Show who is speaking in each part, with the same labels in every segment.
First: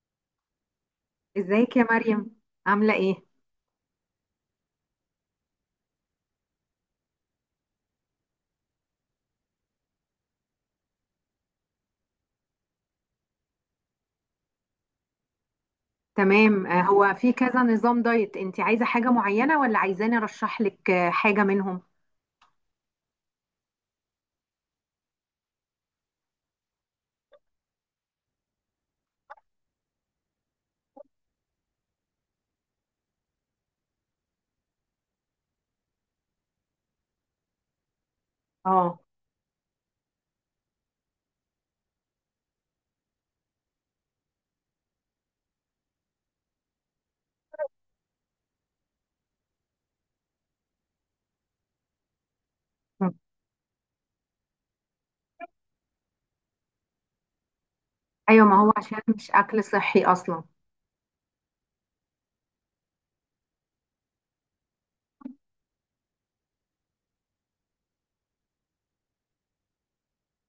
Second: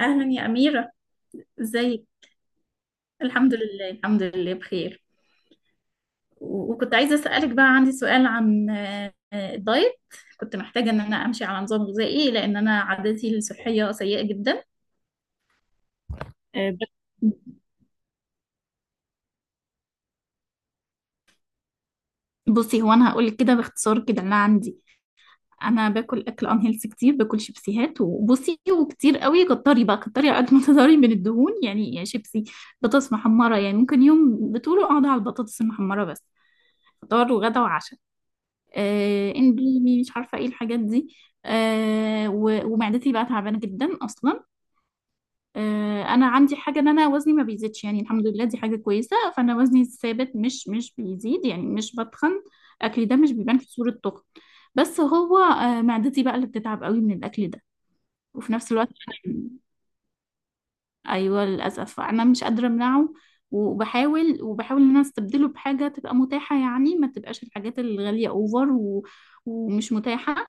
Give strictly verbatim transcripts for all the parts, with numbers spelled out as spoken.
Speaker 1: أهلا يا أميرة.
Speaker 2: ازيك يا
Speaker 1: ازيك؟
Speaker 2: مريم، عاملة ايه؟
Speaker 1: الحمد لله، الحمد لله بخير. و- وكنت عايزة أسألك، بقى عندي سؤال عن آه، آه، الدايت. كنت محتاجة إن أنا أمشي على نظام غذائي، لأن أنا عادتي الصحية سيئة جدا.
Speaker 2: تمام. آه، هو في كذا نظام دايت، انت عايزة حاجة معينة ولا عايزاني ارشح لك آه، حاجة منهم؟
Speaker 1: بصي، هو أنا هقولك كده باختصار كده اللي عندي. أنا باكل أكل أنهيلث كتير، باكل شيبسيهات وبصي، وكتير قوي، كتري بقى، كتري على قد ما تقدري من الدهون، يعني يا شيبسي بطاطس محمرة. يعني ممكن يوم بطوله أقعد على البطاطس المحمرة بس، فطار وغدا وعشاء.
Speaker 2: اه.
Speaker 1: آه، اندومي، مش عارفه ايه الحاجات دي. آه، و- ومعدتي بقى تعبانه جدا اصلا. آه، انا عندي حاجه، ان انا وزني ما بيزيدش، يعني الحمد لله دي حاجه كويسه، فانا وزني ثابت، مش مش بيزيد، يعني مش بتخن. اكلي
Speaker 2: مم.
Speaker 1: ده مش بيبان في صوره تخن. بس هو آه، معدتي بقى اللي بتتعب قوي من الاكل ده.
Speaker 2: ايوه،
Speaker 1: وفي
Speaker 2: ما هو
Speaker 1: نفس الوقت
Speaker 2: عشان مش
Speaker 1: أنا-
Speaker 2: اكل صحي اصلا.
Speaker 1: ايوه، للاسف انا مش قادره امنعه، وبحاول، وبحاول ان انا استبدله بحاجه تبقى متاحه، يعني ما تبقاش الحاجات الغاليه اوفر و... ومش متاحه،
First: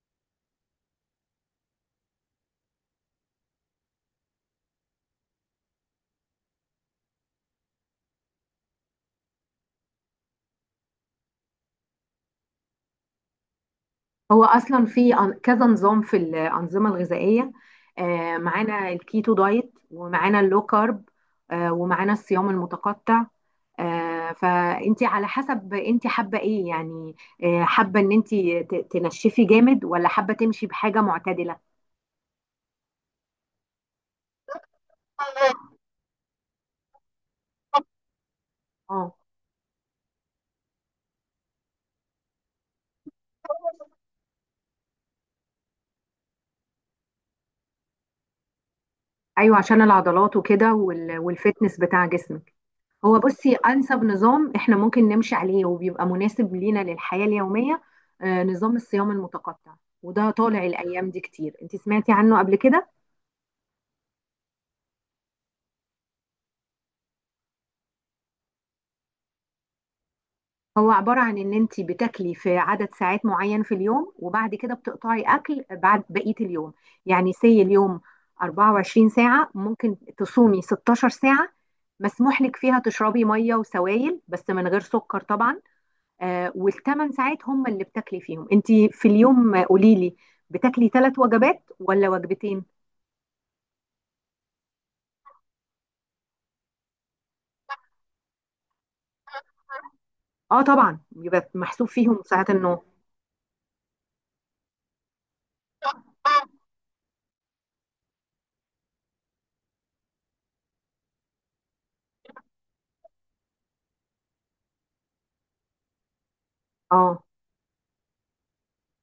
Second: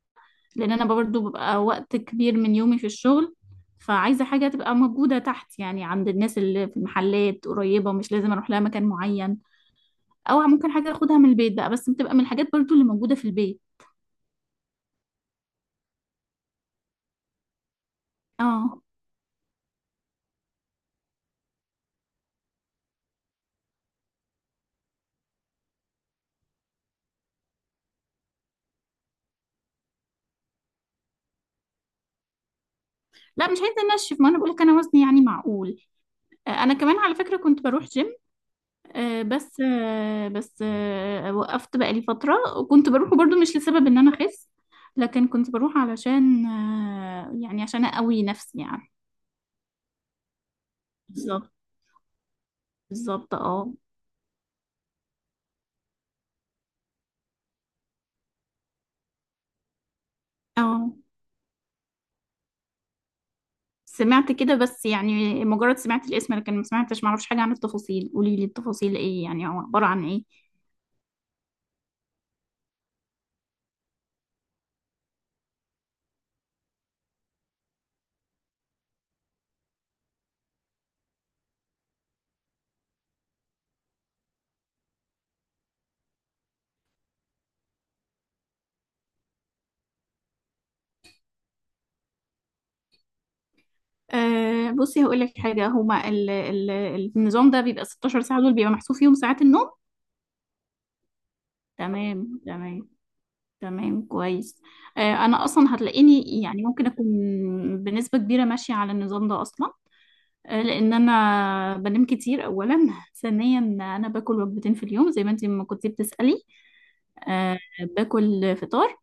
Speaker 1: لان انا برضو ببقى وقت كبير من يومي في الشغل. فعايزه حاجه تبقى موجوده تحت، يعني عند الناس اللي في المحلات قريبه، مش لازم اروح لها مكان معين، او ممكن حاجه اخدها من البيت بقى، بس بتبقى من الحاجات برضو اللي موجوده في البيت.
Speaker 2: هو اصلا في أن- كذا نظام في الانظمة الغذائية. آه،
Speaker 1: اه.
Speaker 2: معانا الكيتو دايت ومعانا اللو كارب آه، ومعانا الصيام المتقطع. آه، فانت على حسب انت حابة ايه يعني، آه، حابة ان انت ت- تنشفي جامد ولا حابة تمشي بحاجة معتدلة؟
Speaker 1: لا مش عايزه انشف، ما انا بقولك انا وزني يعني معقول. آه، انا كمان على فكره كنت بروح جيم،
Speaker 2: اه.
Speaker 1: آه، بس آه، بس آه، وقفت بقالي فتره، وكنت بروحه برضو مش لسبب ان انا اخس، لكن كنت بروح علشان آه، يعني عشان اقوي نفسي يعني.
Speaker 2: ايوه، عشان العضلات وكده وال-
Speaker 1: بالظبط.
Speaker 2: والفتنس بتاع جسمك. هو
Speaker 1: بالظبط
Speaker 2: بصي،
Speaker 1: اه.
Speaker 2: انسب نظام احنا ممكن نمشي عليه وبيبقى مناسب لينا للحياه اليوميه آه، نظام الصيام المتقطع، وده طالع
Speaker 1: اه،
Speaker 2: الايام دي كتير. انت سمعتي عنه قبل كده؟
Speaker 1: سمعت كده، بس يعني مجرد سمعت الاسم، لكن ما سمعتش، ما اعرفش حاجه عن التفاصيل. قولي لي التفاصيل ايه يعني، او عباره عن ايه؟
Speaker 2: هو عباره عن ان انت بتاكلي في عدد ساعات معين في اليوم وبعد كده بتقطعي اكل بعد بقيه اليوم. يعني سي اليوم أربع وعشرين ساعه، ممكن تصومي ستة عشر ساعه، مسموح لك فيها تشربي ميه وسوائل بس من غير سكر طبعا. آه، والثمان ساعات هم اللي بتاكلي فيهم انت في اليوم. آه، قولي لي، بتاكلي ثلاث وجبات ولا وجبتين؟
Speaker 1: أه، بصي، هقول لك حاجه، هما ال ال النظام ده بيبقى ستاشر ساعه، دول بيبقى محسوب فيهم ساعات النوم.
Speaker 2: اه، طبعا يبقى محسوب فيهم
Speaker 1: تمام،
Speaker 2: ساعات النوم.
Speaker 1: تمام. تمام كويس. أه، انا اصلا هتلاقيني يعني ممكن اكون بنسبه كبيره ماشيه على النظام ده اصلا، آه، لان انا بنام كتير اولا. ثانيا، انا باكل وجبتين في اليوم، زي ما انت ما كنتي بتسألي.
Speaker 2: اه،
Speaker 1: آه، باكل فطار،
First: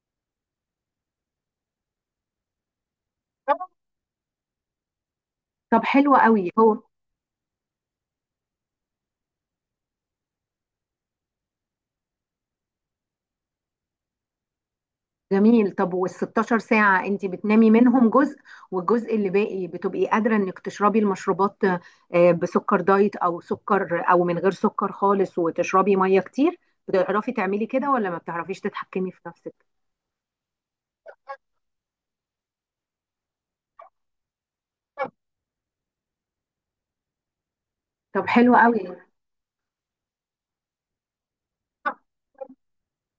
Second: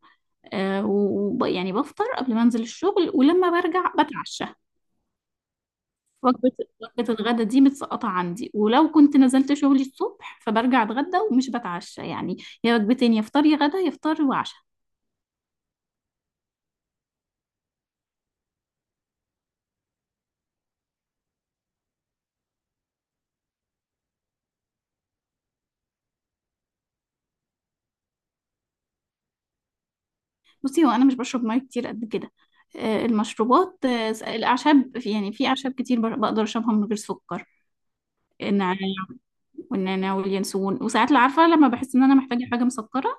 Speaker 1: آه، وب- يعني بفطر قبل ما انزل الشغل، ولما برجع بتعشى.
Speaker 2: طب حلو قوي.
Speaker 1: وجبة
Speaker 2: هو
Speaker 1: وجبة الغدا دي متسقطة عندي، ولو كنت نزلت شغلي الصبح فبرجع اتغدى ومش بتعشى يعني، يا وجبتين، يا فطار يا غدا، يا فطار وعشاء.
Speaker 2: جميل. طب، وال ستاشر ساعة انت بتنامي منهم جزء، والجزء اللي باقي بتبقي قادرة انك تشربي المشروبات آه، بسكر دايت او سكر او من غير سكر خالص، وتشربي مية كتير. بتعرفي تعملي كده ولا ما بتعرفيش تتحكمي في نفسك؟
Speaker 1: بصي، هو انا مش بشرب ميه كتير قد كده. آه، المشروبات، آه، الاعشاب، في- يعني في اعشاب كتير بر- بقدر اشربها من غير سكر،
Speaker 2: طب حلو قوي.
Speaker 1: والنعناع واليانسون. وساعات لو عارفة، لما بحس ان انا محتاجة حاجة مسكرة،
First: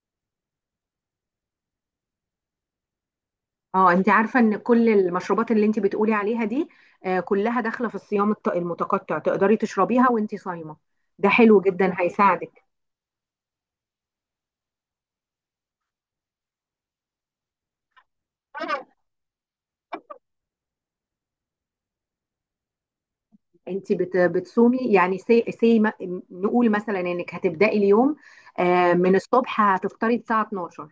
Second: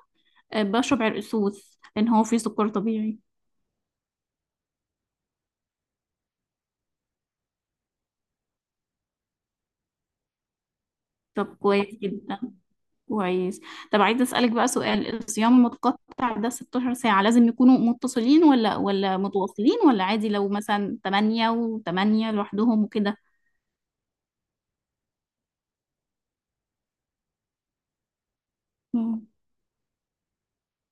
Speaker 1: آه، بشرب عرق سوس لان هو فيه سكر طبيعي.
Speaker 2: اه، انت عارفه ان كل المشروبات اللي انت بتقولي عليها دي آه، كلها داخله في الصيام الت- المتقطع، تقدري تشربيها وانت صايمه. ده
Speaker 1: طب
Speaker 2: حلو
Speaker 1: كويس
Speaker 2: جدا،
Speaker 1: جدا.
Speaker 2: هيساعدك.
Speaker 1: كويس. طب عايزة اسألك بقى سؤال، الصيام المتقطع ده ست عشرة ساعة لازم يكونوا متصلين، ولا ولا متواصلين، ولا عادي لو مثلا تمانية و8 لوحدهم وكده؟
Speaker 2: انت بت- بتصومي، يعني سي, سي ما- نقول مثلا انك هتبداي اليوم آه، من
Speaker 1: مم.
Speaker 2: الصبح هتفطري الساعه اتناشر،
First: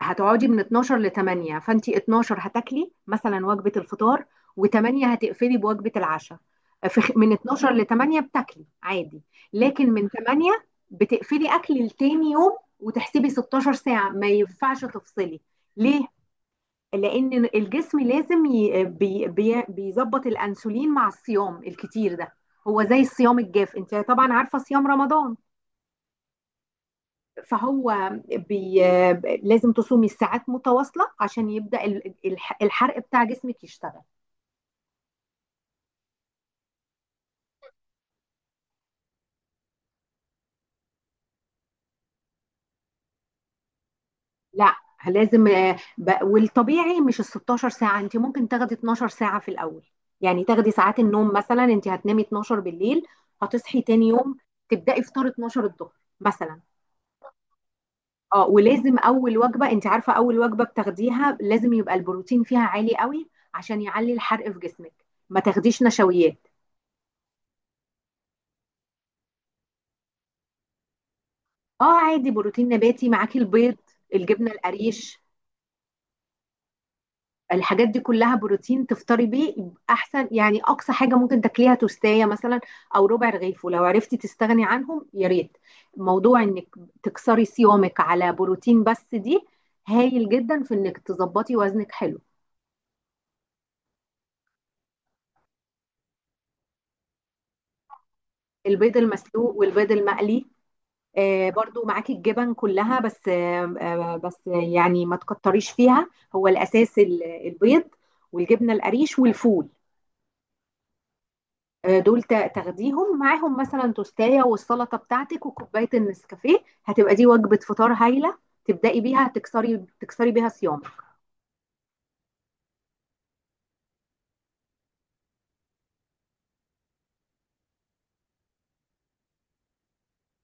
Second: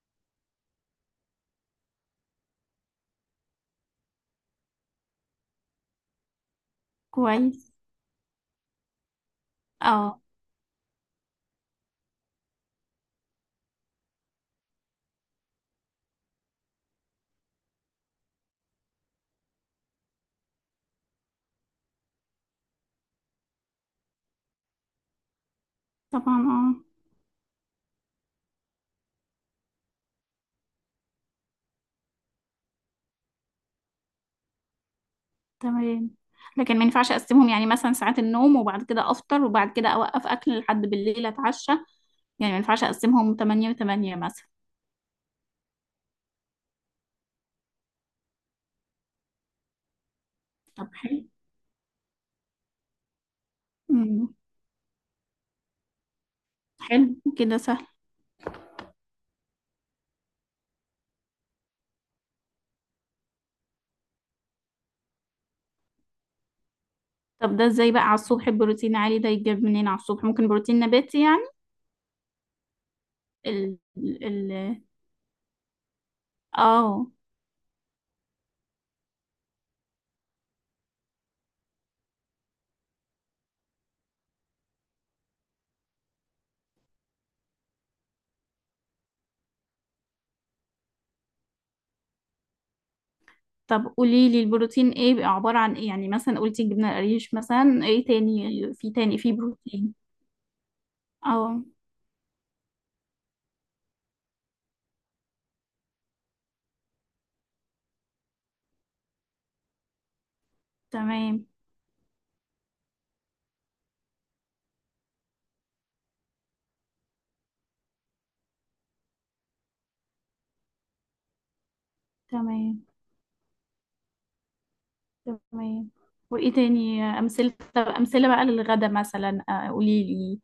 Speaker 2: هتقعدي من اتناشر ل تمنية. فانت اتناشر هتاكلي مثلا وجبه الفطار، و8 هتقفلي بوجبه العشاء. في خ- من اتناشر
Speaker 1: كويس.
Speaker 2: ل تمنية بتاكلي عادي، لكن من
Speaker 1: اه
Speaker 2: الثامنة بتقفلي اكل لتاني يوم، وتحسبي ستاشر ساعه، ما ينفعش تفصلي. ليه؟ لان الجسم لازم ي- بي- بي- بيظبط الانسولين مع الصيام الكتير ده. هو زي الصيام الجاف، انت طبعا عارفه صيام رمضان.
Speaker 1: طبعا. اه.
Speaker 2: فهو بي... لازم تصومي الساعات متواصلة عشان يبدأ ال- الح- الحرق بتاع جسمك يشتغل.
Speaker 1: تمام. لكن ما ينفعش اقسمهم، يعني مثلا ساعات النوم، وبعد كده افطر، وبعد كده اوقف اكل لحد بالليل اتعشى. يعني ما ينفعش اقسمهم تمانية و8 مثلا؟
Speaker 2: لا، لازم آه، ب- والطبيعي مش ال ستاشر ساعة، انت ممكن تاخدي اتناشر ساعة في الأول. يعني تاخدي
Speaker 1: طب
Speaker 2: ساعات
Speaker 1: حلو.
Speaker 2: النوم، مثلا انت هتنامي اتناشر بالليل، هتصحي تاني
Speaker 1: امم.
Speaker 2: يوم تبدأي فطار اتناشر الظهر مثلا.
Speaker 1: حلو كده سهل.
Speaker 2: اه، ولازم أول وجبة، انت عارفة أول وجبة بتاخديها لازم يبقى البروتين فيها عالي قوي عشان يعلي الحرق في جسمك، ما تاخديش نشويات.
Speaker 1: طب ده ازاي بقى على الصبح، البروتين عالي ده يتجاب منين على الصبح؟ ممكن بروتين نباتي يعني؟
Speaker 2: اه عادي، بروتين نباتي، معاكي البيض،
Speaker 1: ال
Speaker 2: الجبنه
Speaker 1: ال
Speaker 2: القريش،
Speaker 1: اه.
Speaker 2: الحاجات دي كلها بروتين. تفطري بيه احسن يعني. اقصى حاجه ممكن تاكليها توستايه مثلا، او ربع رغيف، ولو عرفتي تستغني عنهم يا ريت. موضوع انك تكسري صيامك على بروتين بس دي هايل جدا في انك تظبطي وزنك حلو.
Speaker 1: طب قولي لي البروتين ايه بيبقى، عبارة عن ايه يعني؟ مثلا قلتي جبنة قريش، مثلا ايه تاني، في
Speaker 2: البيض
Speaker 1: تاني في
Speaker 2: المسلوق والبيض
Speaker 1: بروتين؟
Speaker 2: المقلي، آه،
Speaker 1: اه.
Speaker 2: برضو معاكي الجبن كلها، بس آه آه بس يعني ما تكتريش فيها، هو الاساس ال- البيض والجبنه القريش والفول.
Speaker 1: تمام،
Speaker 2: آه، دول تا- تاخديهم معاهم مثلا توستايه والسلطه بتاعتك وكوبايه النسكافيه، هتبقى دي وجبه فطار هايله تبداي بيها، تكسري تكسري بيها صيامك.
Speaker 1: تمام، تمام. وايه تاني امثله؟ طب امثله بقى للغدا مثلا، آه، قولي لي.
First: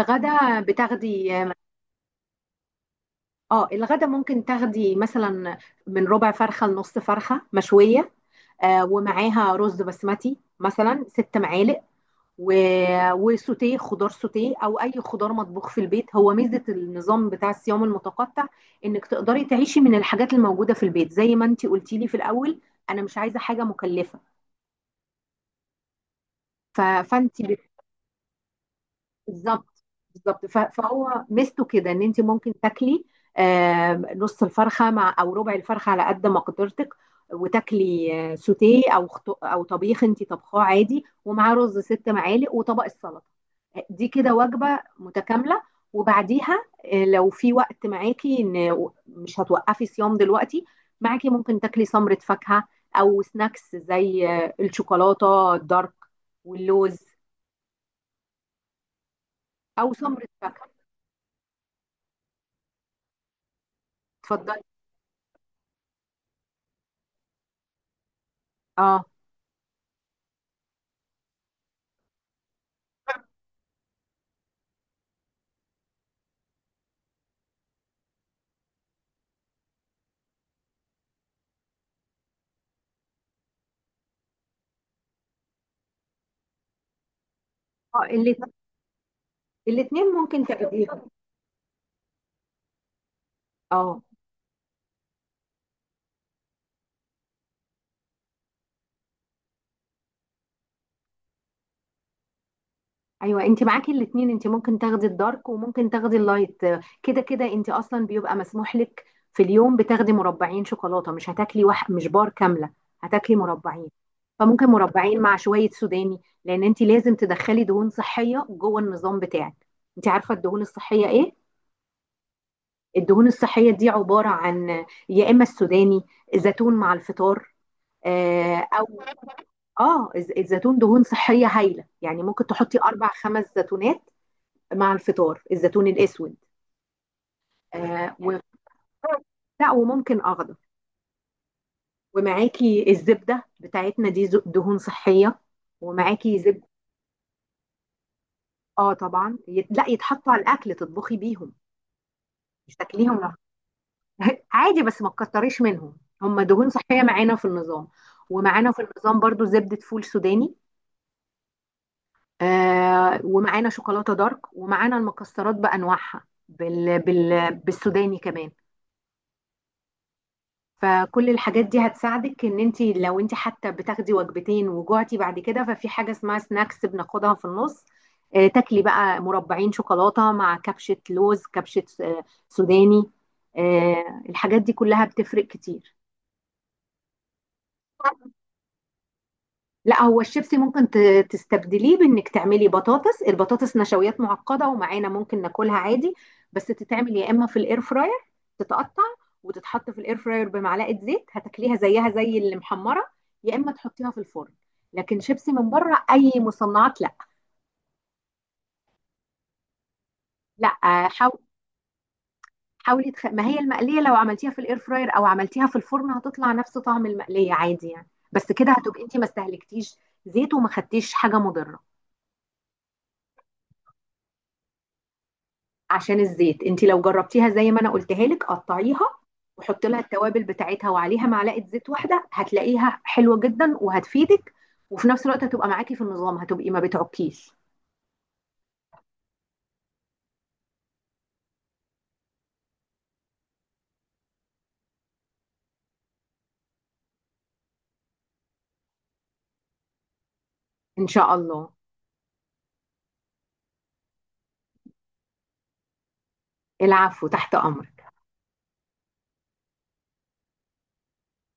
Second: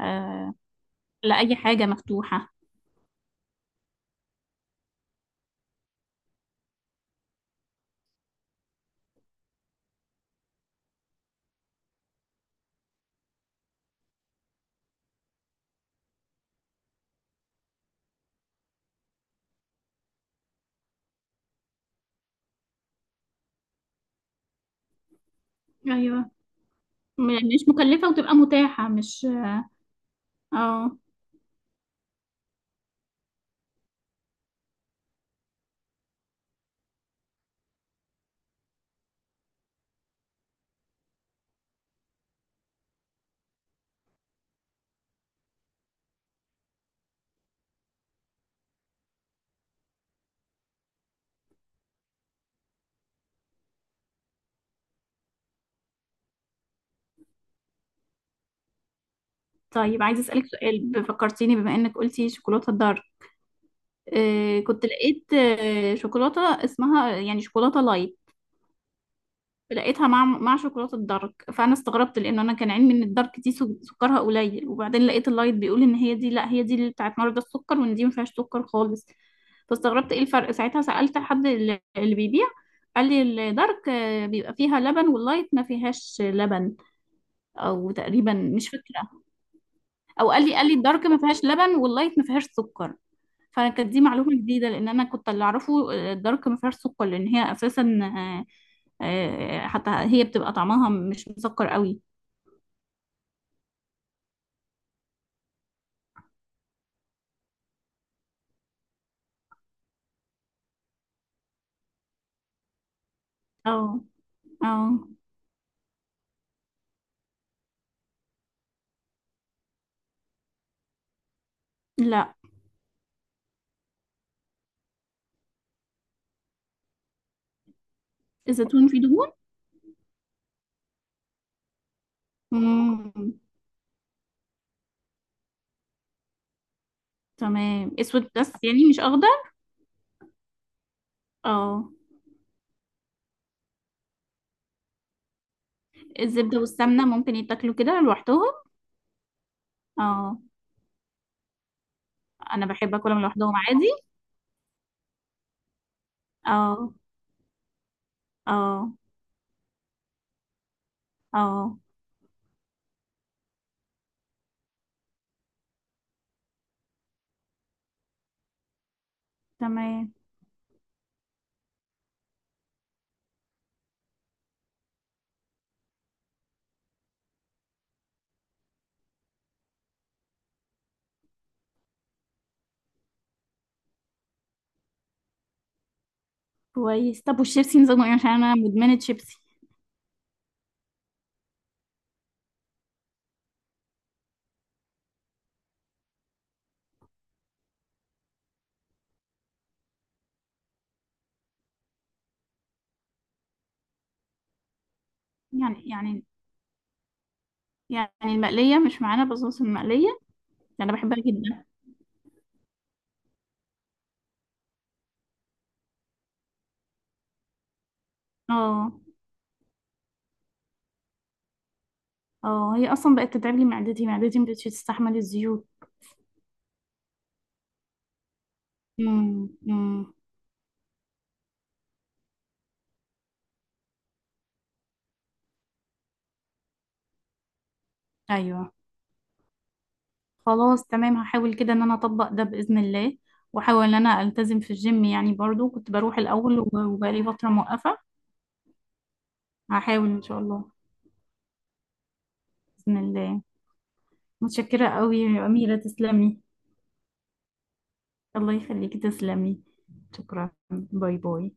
Speaker 1: آه،
Speaker 2: بتاخدي.
Speaker 1: لاي حاجه مفتوحه.
Speaker 2: اه، الغدا ممكن تاخدي مثلا من ربع فرخه لنص فرخه مشويه، آه، ومعاها رز بسمتي مثلا ست معالق و... وسوتيه خضار، سوتيه او اي خضار مطبوخ في البيت. هو ميزه النظام بتاع الصيام المتقطع انك تقدري تعيشي من الحاجات الموجوده في البيت، زي ما انت قلتي لي في الاول، انا مش عايزه حاجه مكلفه.
Speaker 1: ايوه.
Speaker 2: ف...
Speaker 1: م-
Speaker 2: فانت
Speaker 1: يعني مش مكلفه وتبقى متاحه، مش...
Speaker 2: بالظبط. بالظبط، ف-
Speaker 1: اه.
Speaker 2: فهو ميزته كده ان انت ممكن تاكلي آم، نص الفرخه مع او ربع الفرخه على قد ما قدرتك، وتاكلي آه، سوتيه او خط- او طبيخ انت طبخاه عادي، ومعاه رز ست معالق وطبق السلطه. آه، دي كده وجبه متكامله. وبعديها آه، لو في وقت معاكي، ان مش هتوقفي صيام دلوقتي، معاكي ممكن تاكلي سمره فاكهه، او سناكس زي آه، الشوكولاته الدارك واللوز، او
Speaker 1: طيب، عايزه
Speaker 2: سمره
Speaker 1: اسالك
Speaker 2: فاكهه.
Speaker 1: سؤال، ب- فكرتيني بما انك قلتي شوكولاته الدارك. آه،
Speaker 2: اتفضلي.
Speaker 1: كنت لقيت آه، شوكولاته اسمها يعني شوكولاته لايت.
Speaker 2: اه.
Speaker 1: لقيتها مع مع شوكولاته الدارك، فانا استغربت، لان انا كان علمي ان الدارك دي سو- سكرها قليل، وبعدين لقيت اللايت بيقول ان هي دي، لا، هي دي اللي بتاعت مرضى السكر، وان دي ما فيهاش سكر خالص. فاستغربت ايه الفرق ساعتها، سالت حد اللي اللي بيبيع، قال لي الدارك آه، بيبقى فيها لبن، واللايت ما فيهاش لبن. او
Speaker 2: اه،
Speaker 1: تقريبا
Speaker 2: الات-
Speaker 1: مش فاكره،
Speaker 2: الاتنين
Speaker 1: او
Speaker 2: ممكن
Speaker 1: قال لي، قال لي الدارك
Speaker 2: تاخديهم.
Speaker 1: ما فيهاش لبن، واللايت ما فيهاش سكر. فكانت دي
Speaker 2: اه،
Speaker 1: معلومه جديده، لان انا كنت اللي اعرفه آه، الدارك ما فيهاش سكر، لان هي اساسا آه، حتى هي بتبقى طعمها مش مسكر قوي.
Speaker 2: ايوه، انت معاكي الاتنين، انت ممكن تاخدي الدارك وممكن تاخدي اللايت. كده كده انت اصلا بيبقى مسموح لك في اليوم بتاخدي مربعين شوكولاته، مش هتاكلي واحد، مش بار كامله، هتاكلي مربعين.
Speaker 1: اه.
Speaker 2: فممكن
Speaker 1: اه.
Speaker 2: مربعين مع شويه سوداني، لان انت لازم تدخلي دهون صحيه جوه النظام بتاعك. انت عارفه الدهون الصحيه ايه؟
Speaker 1: لا.
Speaker 2: الدهون الصحيه دي عباره عن يا اما السوداني، زيتون مع الفطار، آه، او
Speaker 1: الزيتون فيه دهون؟
Speaker 2: اه الز- الزيتون دهون صحية هايلة، يعني ممكن تحطي أربع
Speaker 1: مم.
Speaker 2: خمس زيتونات مع الفطار، الزيتون الأسود.
Speaker 1: تمام.
Speaker 2: آه
Speaker 1: اسود
Speaker 2: و...
Speaker 1: بس يعني مش اخضر؟
Speaker 2: لا، وممكن أخضر.
Speaker 1: اه.
Speaker 2: ومعاكي الزبدة بتاعتنا دي ز- دهون صحية، ومعاكي
Speaker 1: الزبدة
Speaker 2: زبدة.
Speaker 1: والسمنة ممكن يتاكلوا كده لوحدهم؟
Speaker 2: اه طبعا يت... لا، يتحطوا
Speaker 1: اه،
Speaker 2: على الأكل، تطبخي بيهم،
Speaker 1: انا
Speaker 2: مش
Speaker 1: بحب
Speaker 2: تاكليهم
Speaker 1: اكلهم
Speaker 2: لوحدك.
Speaker 1: لوحدهم عادي.
Speaker 2: عادي، بس ما تكتريش منهم، هم دهون
Speaker 1: اه.
Speaker 2: صحية معانا في النظام. ومعانا في
Speaker 1: اه.
Speaker 2: النظام برضو زبدة فول سوداني،
Speaker 1: اه
Speaker 2: آه، ومعانا شوكولاتة دارك، ومعانا المكسرات بأنواعها بال بال بالسوداني كمان.
Speaker 1: تمام.
Speaker 2: فكل الحاجات دي هتساعدك، ان انت لو انت حتى بتاخدي وجبتين وجوعتي بعد كده، ففي حاجة اسمها سناكس بناخدها في النص. آه، تاكلي بقى مربعين شوكولاتة مع كبشة لوز، كبشة آه سوداني. آه، الحاجات دي كلها بتفرق كتير.
Speaker 1: كويس. طب والشيبسي نظامه ايه؟ عشان انا مدمنة شيبسي.
Speaker 2: لا، هو الشيبسي ممكن ت- تستبدليه بانك تعملي بطاطس. البطاطس نشويات معقده ومعانا ممكن ناكلها عادي، بس تتعمل يا اما في الاير فراير، تتقطع وتتحط في الاير فراير بمعلقه زيت، هتاكليها زيها زي اللي محمره، يا اما تحطيها في الفرن. لكن شيبسي من
Speaker 1: يعني
Speaker 2: بره،
Speaker 1: يعني
Speaker 2: اي مصنعات، لا.
Speaker 1: يعني المقلية مش معانا بصوص؟ المقلية
Speaker 2: لا
Speaker 1: انا
Speaker 2: آه،
Speaker 1: بحبها
Speaker 2: حاو-
Speaker 1: جدا.
Speaker 2: حاولي تخ... ما هي المقليه لو عملتيها في الاير فراير او عملتيها في الفرن هتطلع نفس طعم المقليه عادي يعني، بس كده
Speaker 1: اه.
Speaker 2: هتبقي انت ما استهلكتيش زيت وما خدتيش حاجه مضره.
Speaker 1: اه، هي اصلا بقت تتعب لي معدتي، معدتي مبقتش تستحمل الزيوت.
Speaker 2: عشان الزيت، انت لو جربتيها زي ما انا قلتها لك، قطعيها
Speaker 1: امم،
Speaker 2: وحطي لها
Speaker 1: امم.
Speaker 2: التوابل بتاعتها وعليها معلقه زيت واحده، هتلاقيها حلوه جدا وهتفيدك، وفي نفس الوقت هتبقى معاكي في النظام، هتبقي ما بتعكيش.
Speaker 1: ايوه. خلاص، تمام، هحاول كده ان انا اطبق ده باذن الله، واحاول ان انا التزم في الجيم يعني، برضو كنت بروح الاول وب- وبقالي فتره موقفه. هحاول ان شاء الله.
Speaker 2: ان شاء الله.
Speaker 1: باذن الله. متشكره قوي يا اميره، تسلمي.
Speaker 2: العفو، تحت امرك.
Speaker 1: الله يخليكي، تسلمي. شكرا، باي باي.